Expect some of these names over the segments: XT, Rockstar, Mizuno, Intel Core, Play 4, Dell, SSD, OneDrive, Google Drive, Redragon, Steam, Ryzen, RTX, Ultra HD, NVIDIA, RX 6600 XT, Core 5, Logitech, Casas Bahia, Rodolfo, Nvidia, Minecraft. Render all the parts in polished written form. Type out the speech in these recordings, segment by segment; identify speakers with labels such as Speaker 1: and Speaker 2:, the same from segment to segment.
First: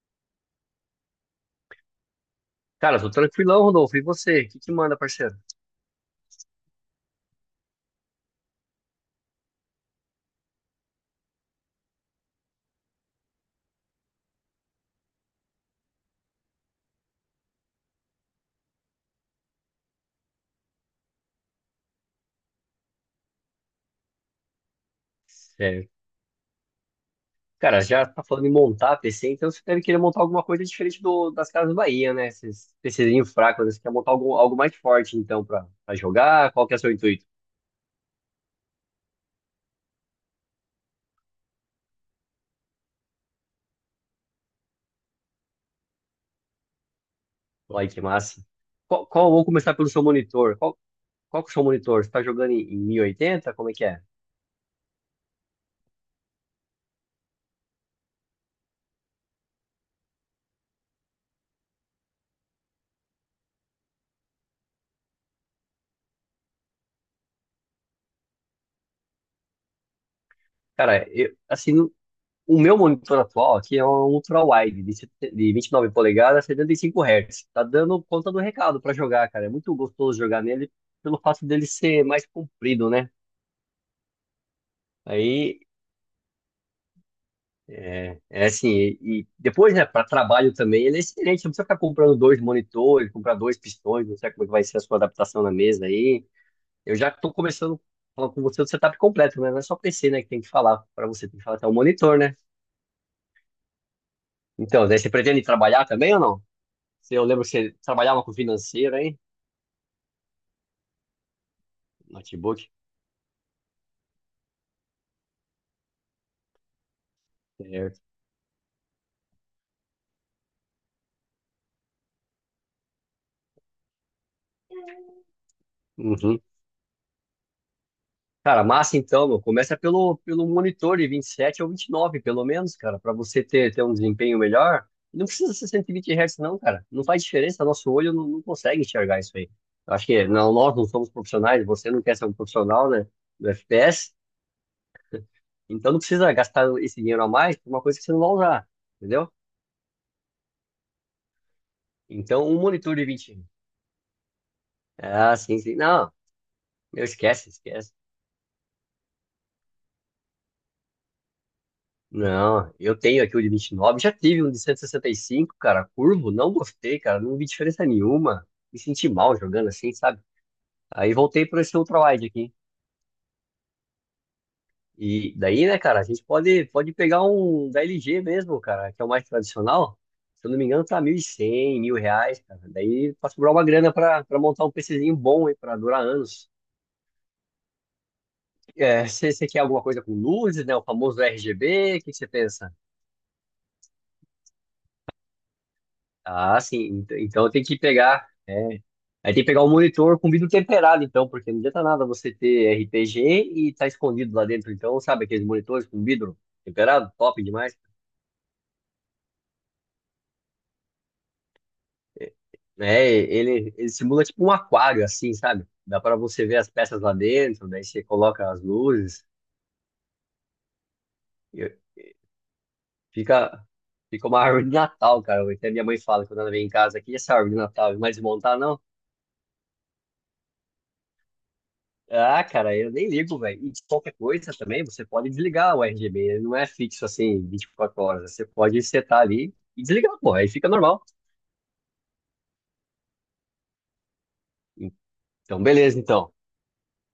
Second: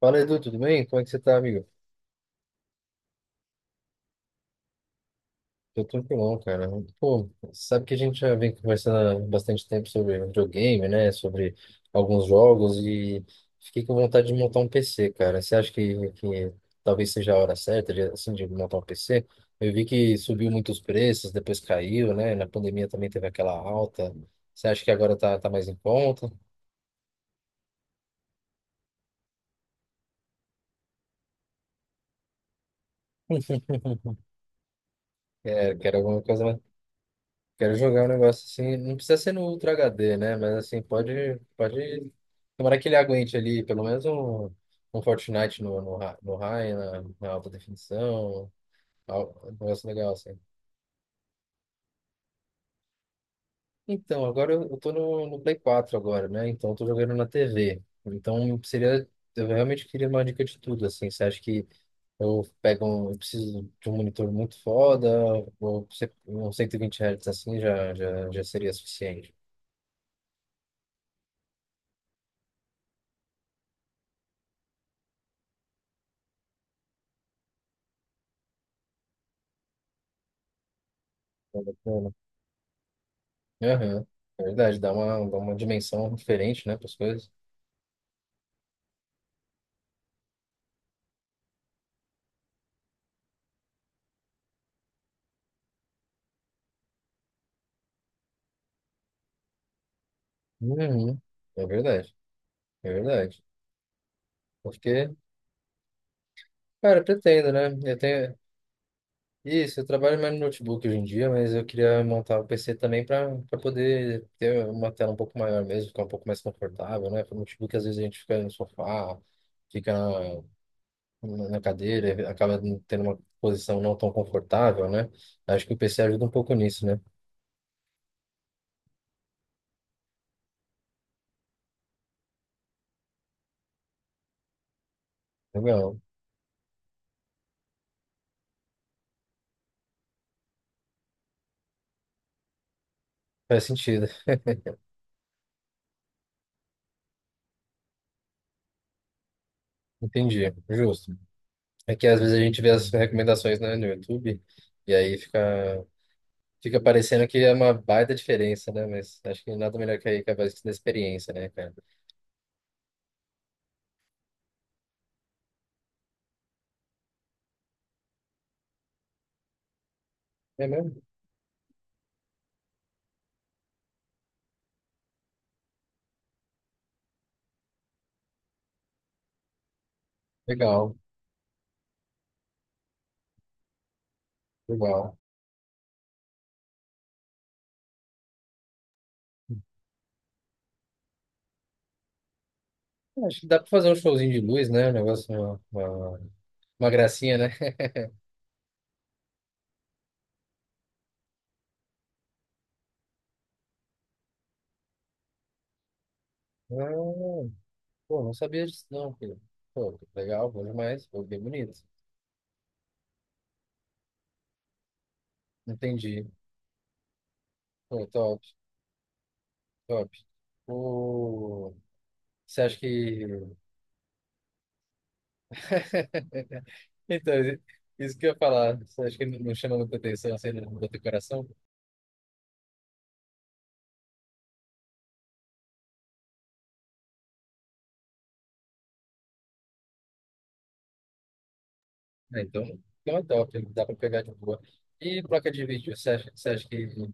Speaker 1: Fala, Edu, tudo bem? Como é que você tá, amigo?
Speaker 2: Cara, tô tranquilão, Rodolfo. E você? O que que manda, parceiro?
Speaker 1: Tô tranquilão, cara. Pô, sabe que a gente já vem conversando há bastante tempo sobre videogame, né? Sobre alguns jogos e fiquei com vontade de montar um PC, cara. Você acha que talvez seja a hora certa de, assim, de montar um PC? Eu vi que subiu muitos preços, depois caiu, né? Na pandemia também teve aquela alta. Você acha que agora tá mais em
Speaker 2: É,
Speaker 1: conta?
Speaker 2: cara, já tá falando em montar PC, então você deve querer montar alguma coisa diferente das Casas Bahia, né? Esses PCzinhos fracos, né? Você quer montar algo mais forte, então, pra,
Speaker 1: É,
Speaker 2: pra
Speaker 1: quero alguma coisa
Speaker 2: jogar?
Speaker 1: mais?
Speaker 2: Qual que é o seu intuito?
Speaker 1: Quero jogar um negócio assim, não precisa ser no Ultra HD, né? Mas assim, pode, tomara que ele aguente ali, pelo menos um, um Fortnite no high, na alta
Speaker 2: Olha que massa.
Speaker 1: definição,
Speaker 2: Qual, qual, vamos
Speaker 1: um
Speaker 2: começar
Speaker 1: negócio
Speaker 2: pelo seu
Speaker 1: legal assim.
Speaker 2: monitor. Qual que é o seu monitor? Você tá jogando em, em 1080? Como é que é?
Speaker 1: Então, agora eu tô no Play 4 agora, né? Então eu tô jogando na TV. Então seria, eu realmente queria uma dica de tudo, assim. Você acha que eu pego um, eu preciso de um monitor muito foda, ou um 120 Hz assim já seria suficiente?
Speaker 2: Cara, o meu monitor atual aqui é um ultra-wide, de 29 polegadas, 75 Hz. Tá dando conta do recado pra jogar, cara. É muito gostoso jogar nele pelo fato dele ser mais comprido, né?
Speaker 1: Aham. É verdade, dá uma
Speaker 2: Aí,
Speaker 1: dimensão diferente, né, para as coisas.
Speaker 2: é assim, e depois, né, para trabalho também, ele é excelente. Não precisa ficar comprando dois monitores, comprar dois pistões, não sei como é que vai ser a sua adaptação na mesa aí. Eu já tô começando a falar com você do setup completo, né? Não é só PC, né, que tem que falar. Pra
Speaker 1: Uhum.
Speaker 2: você tem que falar
Speaker 1: É
Speaker 2: até o
Speaker 1: verdade,
Speaker 2: monitor, né?
Speaker 1: é verdade.
Speaker 2: Então, daí você
Speaker 1: Porque,
Speaker 2: pretende trabalhar também ou não?
Speaker 1: cara, eu
Speaker 2: Se eu lembro que
Speaker 1: pretendo, né?
Speaker 2: você
Speaker 1: Eu
Speaker 2: trabalhava com
Speaker 1: tenho.
Speaker 2: financeiro, hein?
Speaker 1: Isso, eu trabalho mais no notebook hoje em dia, mas eu queria montar o
Speaker 2: Notebook?
Speaker 1: PC também para poder ter uma tela um pouco maior mesmo, ficar um pouco mais confortável, né? Porque o notebook às vezes
Speaker 2: Certo.
Speaker 1: a gente fica no sofá, fica na cadeira, e acaba não tendo uma posição não tão confortável, né? Acho que o PC ajuda um
Speaker 2: Uhum.
Speaker 1: pouco nisso, né?
Speaker 2: Cara, massa então, meu. Começa pelo monitor de 27 ou 29, pelo menos, cara, para você ter um desempenho melhor. Não precisa ser
Speaker 1: Legal,
Speaker 2: 120 Hz, não, cara. Não faz diferença, nosso olho não consegue enxergar isso aí. Eu acho que não, nós não somos profissionais, você não quer ser um profissional, né, do
Speaker 1: faz sentido,
Speaker 2: FPS, então não precisa gastar esse dinheiro a mais por uma coisa que você não vai usar, entendeu?
Speaker 1: entendi, justo. É que às vezes a
Speaker 2: Então, um
Speaker 1: gente vê as
Speaker 2: monitor de 20.
Speaker 1: recomendações, né, no YouTube, e aí
Speaker 2: Ah, sim, sim.
Speaker 1: fica,
Speaker 2: Não,
Speaker 1: fica
Speaker 2: meu,
Speaker 1: parecendo que
Speaker 2: esquece,
Speaker 1: é uma
Speaker 2: esquece.
Speaker 1: baita diferença, né? Mas acho que nada melhor que aí que a voz da experiência, né, cara?
Speaker 2: Não, eu tenho aqui o de 29. Já tive um de cento e sessenta e cinco, cara, curvo, não gostei, cara, não vi diferença nenhuma, me senti mal jogando assim, sabe?
Speaker 1: É mesmo?
Speaker 2: Aí voltei para esse ultrawide aqui. E daí, né, cara, a gente pode pegar um da LG mesmo, cara, que é o mais tradicional. Se eu não me engano,
Speaker 1: Legal,
Speaker 2: tá 1.100 mil reais, cara. Daí pra sobrar uma grana pra montar um PCzinho
Speaker 1: legal.
Speaker 2: bom aí, pra durar anos. É, você quer alguma coisa com luzes, né? O famoso RGB, o que você pensa?
Speaker 1: É, acho que dá pra fazer um showzinho de luz, né? Um negócio, uma, uma,
Speaker 2: Ah, sim.
Speaker 1: uma
Speaker 2: Ent-
Speaker 1: gracinha, né?
Speaker 2: Então tem que pegar. É. Aí tem que pegar o monitor com vidro temperado, então, porque não adianta nada você ter RPG e tá escondido lá dentro. Então, sabe aqueles monitores com vidro temperado? Top
Speaker 1: Ah,
Speaker 2: demais.
Speaker 1: pô, não sabia disso não, filho. Pô, legal, bom demais, pô, bem bonito.
Speaker 2: É, ele simula tipo um aquário, assim, sabe? Dá para
Speaker 1: Entendi.
Speaker 2: você ver as peças lá dentro, daí você
Speaker 1: Pô, top,
Speaker 2: coloca as luzes.
Speaker 1: top. Pô,
Speaker 2: e
Speaker 1: você acha que
Speaker 2: fica, fica uma árvore de Natal, cara. Até minha mãe fala quando ela vem em casa aqui,
Speaker 1: Então,
Speaker 2: essa árvore de Natal, vai
Speaker 1: isso que eu ia
Speaker 2: desmontar,
Speaker 1: falar.
Speaker 2: não?
Speaker 1: Você acha que não chama muita atenção, assim, não bota o coração?
Speaker 2: Ah, cara, eu nem ligo, velho. E qualquer coisa também, você pode desligar o RGB. Ele não é fixo assim, 24 horas. Você pode setar ali e desligar, pô. Aí fica normal.
Speaker 1: Ah, então, então é top, dá pra pegar de boa. E placa
Speaker 2: Então,
Speaker 1: de vídeo,
Speaker 2: beleza,
Speaker 1: você acha,
Speaker 2: então.
Speaker 1: você acha que, você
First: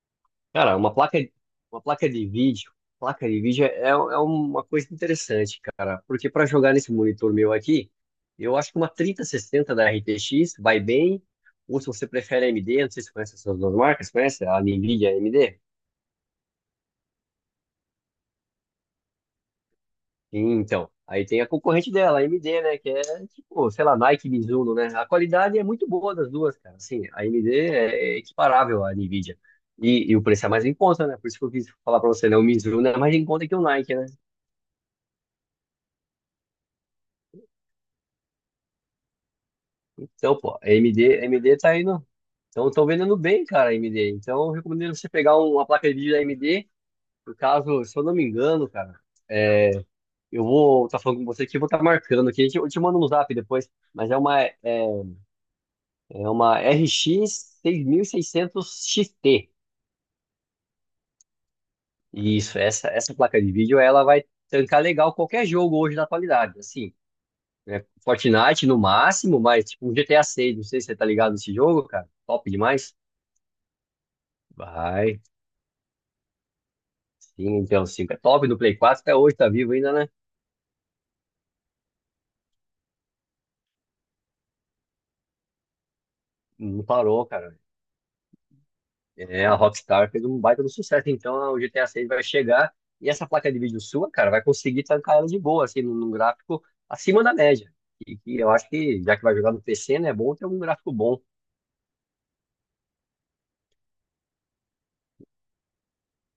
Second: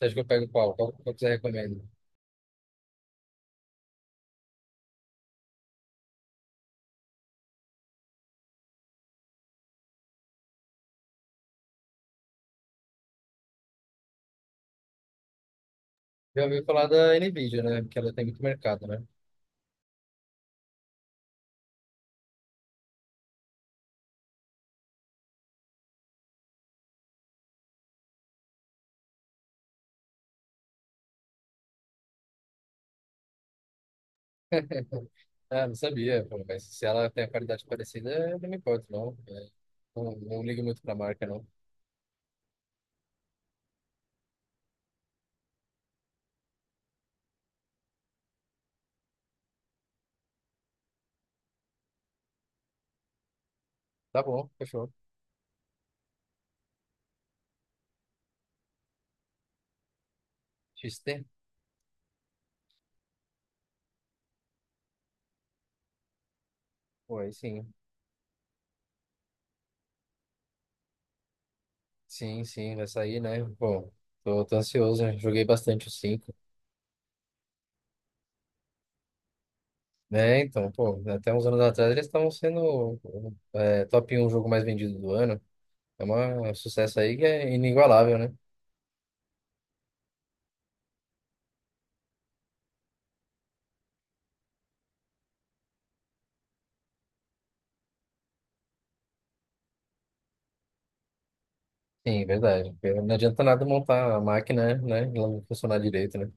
Speaker 1: acha que eu pego qual?
Speaker 2: Cara,
Speaker 1: Qual, qual que você recomenda?
Speaker 2: uma placa de vídeo é uma coisa interessante, cara. Porque para jogar nesse monitor meu aqui, eu acho que uma 3060 da RTX vai bem. Ou se você prefere AMD, não sei se você conhece essas duas marcas, conhece? A NVIDIA e a AMD?
Speaker 1: Eu ouvi falar da Nvidia, né? Porque ela tem muito mercado, né?
Speaker 2: Sim, então, aí tem a concorrente dela, a AMD, né? Que é tipo, sei lá, Nike, Mizuno, né? A qualidade é muito boa das duas, cara. Assim, a AMD é equiparável à Nvidia. E o preço é mais em conta, né? Por isso que eu quis falar pra você, né? O Mizuno é mais em conta que o Nike, né?
Speaker 1: Ah, não sabia, pô, mas se ela tem a qualidade parecida, eu não me importo, não. É, não,
Speaker 2: Então,
Speaker 1: não
Speaker 2: pô,
Speaker 1: ligo
Speaker 2: a
Speaker 1: muito pra
Speaker 2: AMD, a
Speaker 1: marca, não.
Speaker 2: AMD tá indo. Então, estão vendendo bem, cara, a AMD. Então, eu recomendo você pegar uma placa de vídeo da AMD. No caso, se eu não me engano, cara, é, eu vou estar falando com você aqui, eu vou estar marcando aqui. Eu te mando no zap depois, mas é
Speaker 1: Tá
Speaker 2: uma
Speaker 1: bom,
Speaker 2: é,
Speaker 1: fechou.
Speaker 2: É uma RX 6600 XT.
Speaker 1: XT?
Speaker 2: Isso, essa placa de vídeo ela vai tancar legal qualquer jogo hoje na atualidade, assim,
Speaker 1: Pô, aí sim.
Speaker 2: né? Fortnite no máximo, mas tipo um GTA 6, não sei se você tá ligado nesse jogo, cara.
Speaker 1: Sim,
Speaker 2: Top
Speaker 1: sim, vai
Speaker 2: demais.
Speaker 1: sair, né? Pô, tô ansioso, né?
Speaker 2: Vai.
Speaker 1: Joguei bastante o cinco.
Speaker 2: Sim, então 5 é top no Play 4 até hoje tá vivo ainda, né?
Speaker 1: Né, então, pô, até uns anos atrás eles estavam sendo é, top um jogo mais vendido do ano. É uma- É um
Speaker 2: Não
Speaker 1: sucesso aí
Speaker 2: parou,
Speaker 1: que é
Speaker 2: cara.
Speaker 1: inigualável, né?
Speaker 2: É, a Rockstar fez um baita do sucesso, então o GTA 6 vai chegar e essa placa de vídeo sua, cara, vai conseguir tancar ela de boa, assim, num gráfico acima da média. E, que eu acho que, já que vai jogar no PC, né, é bom ter um gráfico bom.
Speaker 1: Sim, verdade. Porque não adianta nada montar a máquina, né? Ela não funcionar direito, né?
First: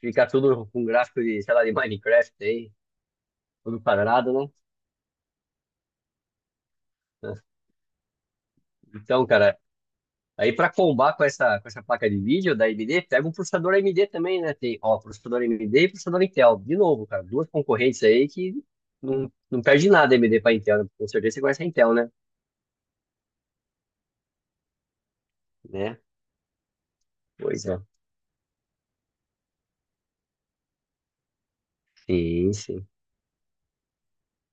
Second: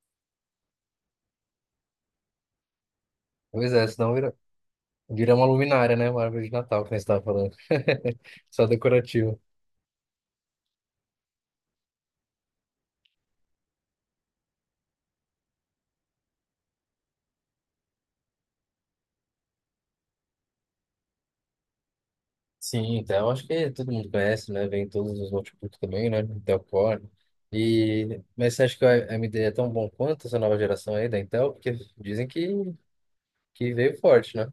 Speaker 2: Ficar tudo com gráfico de, sei lá, de Minecraft aí,
Speaker 1: Pois
Speaker 2: tudo
Speaker 1: é,
Speaker 2: quadrado, né?
Speaker 1: vira uma luminária, né? Uma árvore de Natal, que nem você estava falando. Só
Speaker 2: Então,
Speaker 1: decorativo.
Speaker 2: cara, aí pra combar com essa placa de vídeo da AMD, pega um processador AMD também, né? Tem, ó, processador AMD e processador Intel. De novo, cara, duas concorrentes aí que não perde nada a AMD pra Intel, né? Com certeza você conhece a Intel, né?
Speaker 1: Sim, Dell, acho que todo mundo conhece, né? Vem em todos os notebooks
Speaker 2: Né?
Speaker 1: também, né? Intel Core.
Speaker 2: Pois é.
Speaker 1: E, mas você acha que a AMD é tão bom quanto essa nova geração aí da Intel? Porque dizem
Speaker 2: Sim,
Speaker 1: que,
Speaker 2: sim.
Speaker 1: que veio forte, né?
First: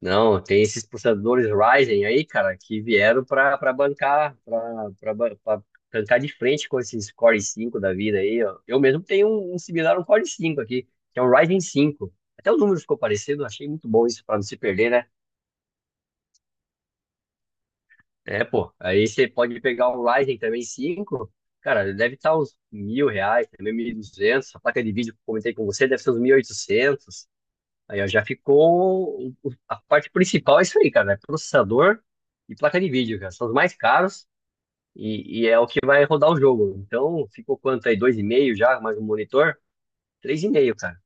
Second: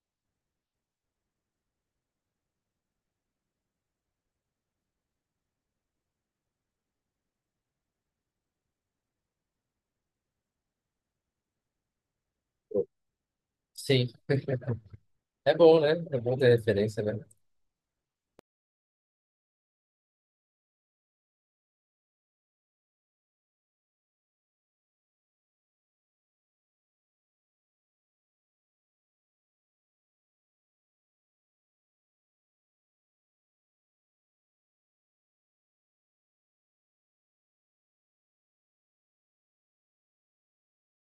Speaker 2: Não, tem esses processadores Ryzen aí, cara, que vieram para bancar, para bancar de frente com esses Core 5 da vida aí, ó. Eu mesmo tenho um similar, um Core 5 aqui, que é um Ryzen 5. Até o número ficou parecido, achei muito bom
Speaker 1: Sim.
Speaker 2: isso para não se perder, né?
Speaker 1: É bom, né? É bom ter referência, né?
Speaker 2: É, pô. Aí você pode pegar um Ryzen também 5, cara, deve estar uns 1.000 reais, também 1.200. A placa de vídeo que eu comentei com você deve ser uns 1.800. Aí ó, já ficou. A parte principal é isso aí, cara. É processador e placa de vídeo, cara. São os mais caros e é o que vai rodar o jogo. Então, ficou quanto aí? Dois e meio já, mais um monitor? Três e meio, cara.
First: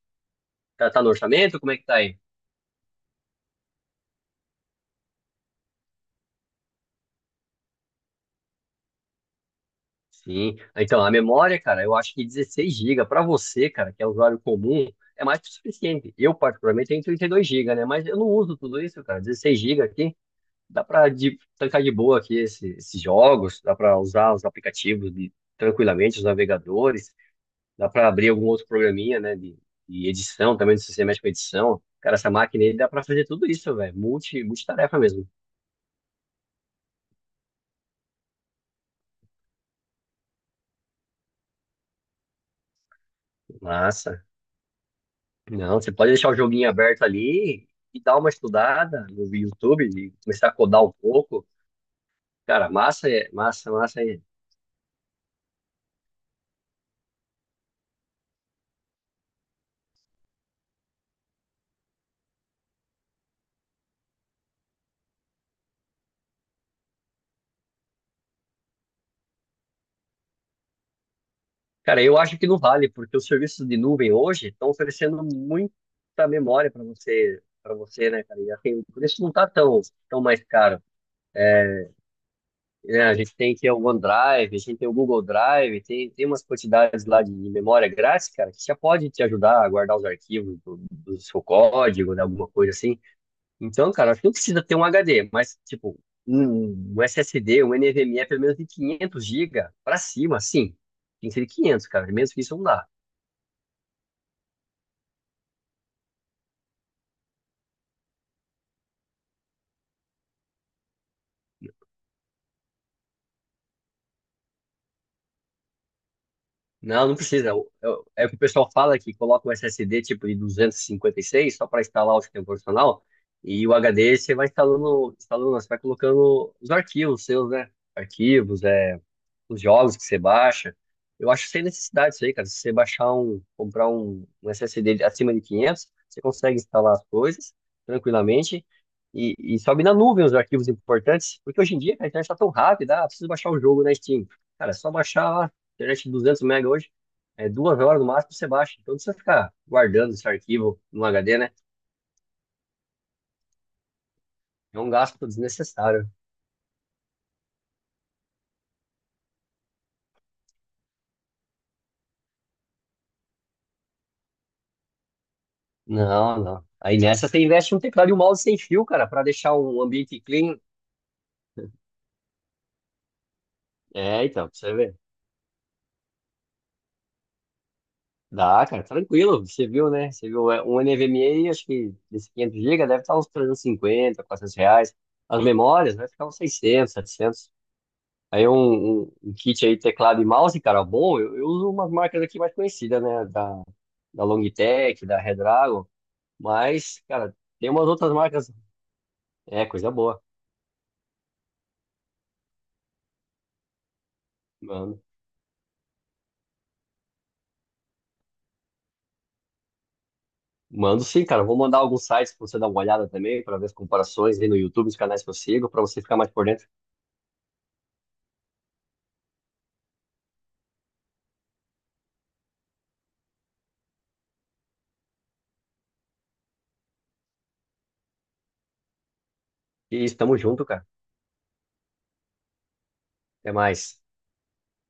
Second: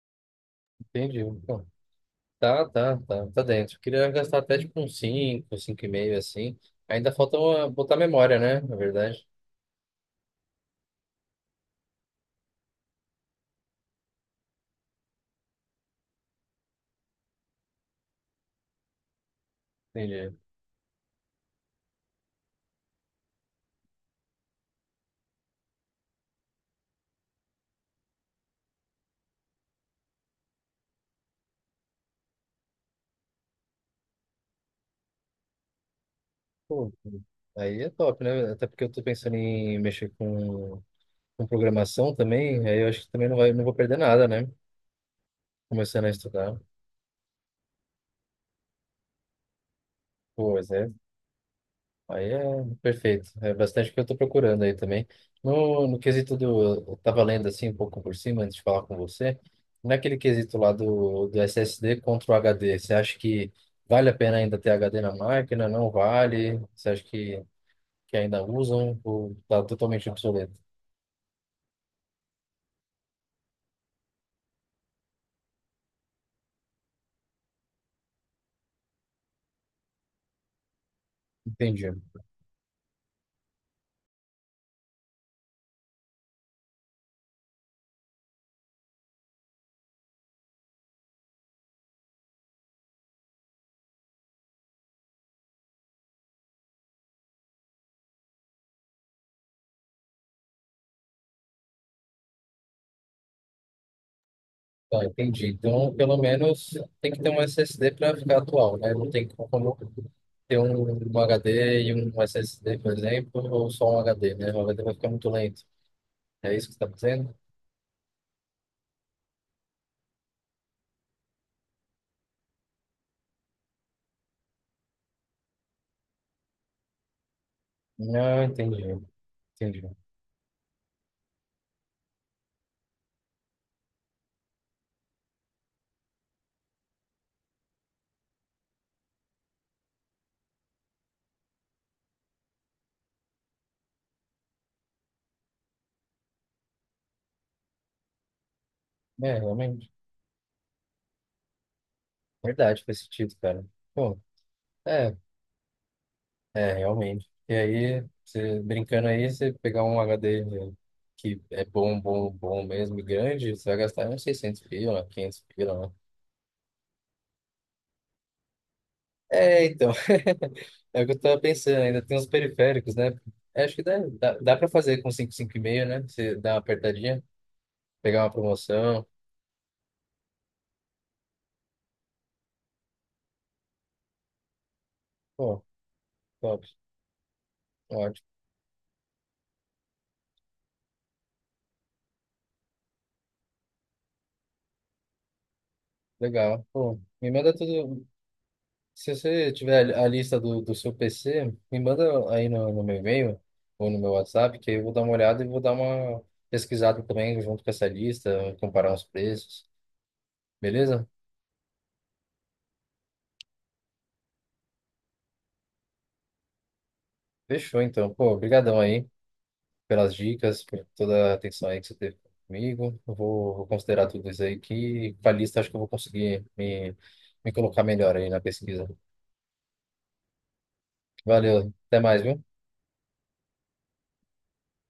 Speaker 2: Tá, tá no
Speaker 1: Entendi.
Speaker 2: orçamento?
Speaker 1: Bom,
Speaker 2: Como é que tá aí?
Speaker 1: tá dentro. Eu queria gastar até tipo uns cinco e meio assim. Ainda falta botar memória, né? Na verdade.
Speaker 2: Sim. Ah, então, a memória, cara, eu acho que 16 gigas para você, cara, que é usuário comum, é mais que o suficiente. Eu, particularmente, tenho 32 gigas, né? Mas eu não uso tudo isso, cara. 16 gigas aqui.
Speaker 1: Entendi.
Speaker 2: Dá para trancar de boa aqui esses jogos, dá para usar os aplicativos tranquilamente, os navegadores, dá para abrir algum outro programinha, né, de edição também, se você mexe com edição. Cara, essa máquina aí dá para fazer tudo isso, velho, multitarefa mesmo.
Speaker 1: Pô, aí é top, né? Até porque eu tô pensando em mexer com programação também, aí eu acho que também não vou perder
Speaker 2: Massa.
Speaker 1: nada, né?
Speaker 2: Não, você
Speaker 1: Começando a
Speaker 2: pode deixar o
Speaker 1: estudar.
Speaker 2: joguinho aberto ali e dar uma estudada no YouTube e começar a
Speaker 1: Pois
Speaker 2: codar
Speaker 1: é.
Speaker 2: um pouco.
Speaker 1: Aí é
Speaker 2: Cara, massa,
Speaker 1: perfeito. É
Speaker 2: massa,
Speaker 1: bastante o que eu
Speaker 2: massa.
Speaker 1: estou procurando aí também. No quesito do. Eu estava lendo assim um pouco por cima antes de falar com você. Naquele quesito lá do SSD contra o HD, você acha que vale a pena ainda ter HD na máquina? Não vale? Você acha que ainda usam? Ou tá totalmente obsoleto?
Speaker 2: Cara, eu acho que não vale, porque os serviços de nuvem hoje estão oferecendo muita memória para você, né, cara? E assim, o preço não está tão mais caro.
Speaker 1: Entendi.
Speaker 2: Né? A gente tem que o OneDrive, a gente tem o Google Drive, tem umas quantidades lá de memória grátis, cara, que já pode te ajudar a guardar os arquivos do seu código, né, alguma coisa assim. Então, cara, acho que não precisa ter um HD, mas, tipo, um SSD, um NVMe, pelo menos de 500 GB para cima, sim. Tem que ser de 500, cara, menos que isso não dá.
Speaker 1: Tá, entendi. Então, pelo menos tem que ter um SSD para ficar atual, né? Não tem como ter um HD e um SSD, por exemplo, ou só um HD, né? O HD vai ficar muito lento. É isso que você está
Speaker 2: Não, não
Speaker 1: dizendo?
Speaker 2: precisa. É o que o pessoal fala que coloca um SSD tipo de duzentos e cinquenta e seis só para instalar o sistema operacional e o HD você vai instalando, instalando, você vai colocando os arquivos seus, né?
Speaker 1: Não,
Speaker 2: Arquivos,
Speaker 1: entendi.
Speaker 2: é, os
Speaker 1: Entendi.
Speaker 2: jogos que você baixa. Eu acho sem necessidade isso aí, cara. Se você comprar um SSD acima de 500, você consegue instalar as coisas tranquilamente e sobe na nuvem os arquivos importantes, porque hoje em dia cara, a internet está tão rápida. Ah, preciso baixar o jogo na Steam. Cara, é só baixar lá, internet de 200 mega hoje, é 2 horas no máximo você baixa. Então não precisa
Speaker 1: É,
Speaker 2: ficar
Speaker 1: realmente.
Speaker 2: guardando esse arquivo no HD, né?
Speaker 1: Verdade, faz sentido, cara. Pô,
Speaker 2: É um
Speaker 1: é,
Speaker 2: gasto desnecessário.
Speaker 1: é, realmente. E aí, você brincando aí, você pegar um HD que é bom mesmo, e grande, você vai gastar uns 600 pila, 500 pila.
Speaker 2: Não, não. Aí nessa você investe um teclado e um mouse sem fio, cara, para deixar
Speaker 1: É,
Speaker 2: um
Speaker 1: então.
Speaker 2: ambiente clean.
Speaker 1: É o que eu tava pensando, ainda tem os periféricos, né? É, acho que
Speaker 2: É, então,
Speaker 1: dá
Speaker 2: pra
Speaker 1: pra
Speaker 2: você ver.
Speaker 1: fazer com cinco e meio, né? Você dá uma apertadinha, pegar uma
Speaker 2: Dá, cara,
Speaker 1: promoção.
Speaker 2: tranquilo. Você viu, né? Você viu um NVMe, acho que desse 500 GB deve estar uns trezentos e cinquenta, 400 reais. As
Speaker 1: Pô,
Speaker 2: memórias vai ficar uns
Speaker 1: top,
Speaker 2: seiscentos, setecentos.
Speaker 1: ótimo,
Speaker 2: Aí um kit aí, teclado e mouse, cara, bom. Eu uso umas marcas aqui mais conhecidas, né? Da Logitech, da Redragon.
Speaker 1: legal. Pô,
Speaker 2: Mas,
Speaker 1: me
Speaker 2: cara,
Speaker 1: manda
Speaker 2: tem umas
Speaker 1: tudo.
Speaker 2: outras marcas.
Speaker 1: Se você
Speaker 2: É, coisa
Speaker 1: tiver a
Speaker 2: boa.
Speaker 1: lista do seu PC, me manda aí no meu e-mail ou no meu WhatsApp, que aí eu vou
Speaker 2: Mano.
Speaker 1: dar uma olhada e vou dar uma pesquisada também junto com essa lista, comparar os preços,
Speaker 2: Mando
Speaker 1: beleza?
Speaker 2: sim, cara. Vou mandar alguns sites pra você dar uma olhada também, pra ver as comparações aí no YouTube, os canais que eu sigo, pra você ficar mais por dentro.
Speaker 1: Fechou, então. Pô, brigadão aí pelas dicas, por toda a atenção aí que você teve comigo. Vou considerar tudo isso aí que com a lista acho que eu vou conseguir me colocar melhor aí na pesquisa.
Speaker 2: E estamos junto, cara.
Speaker 1: Valeu, até mais, viu?
Speaker 2: Até mais.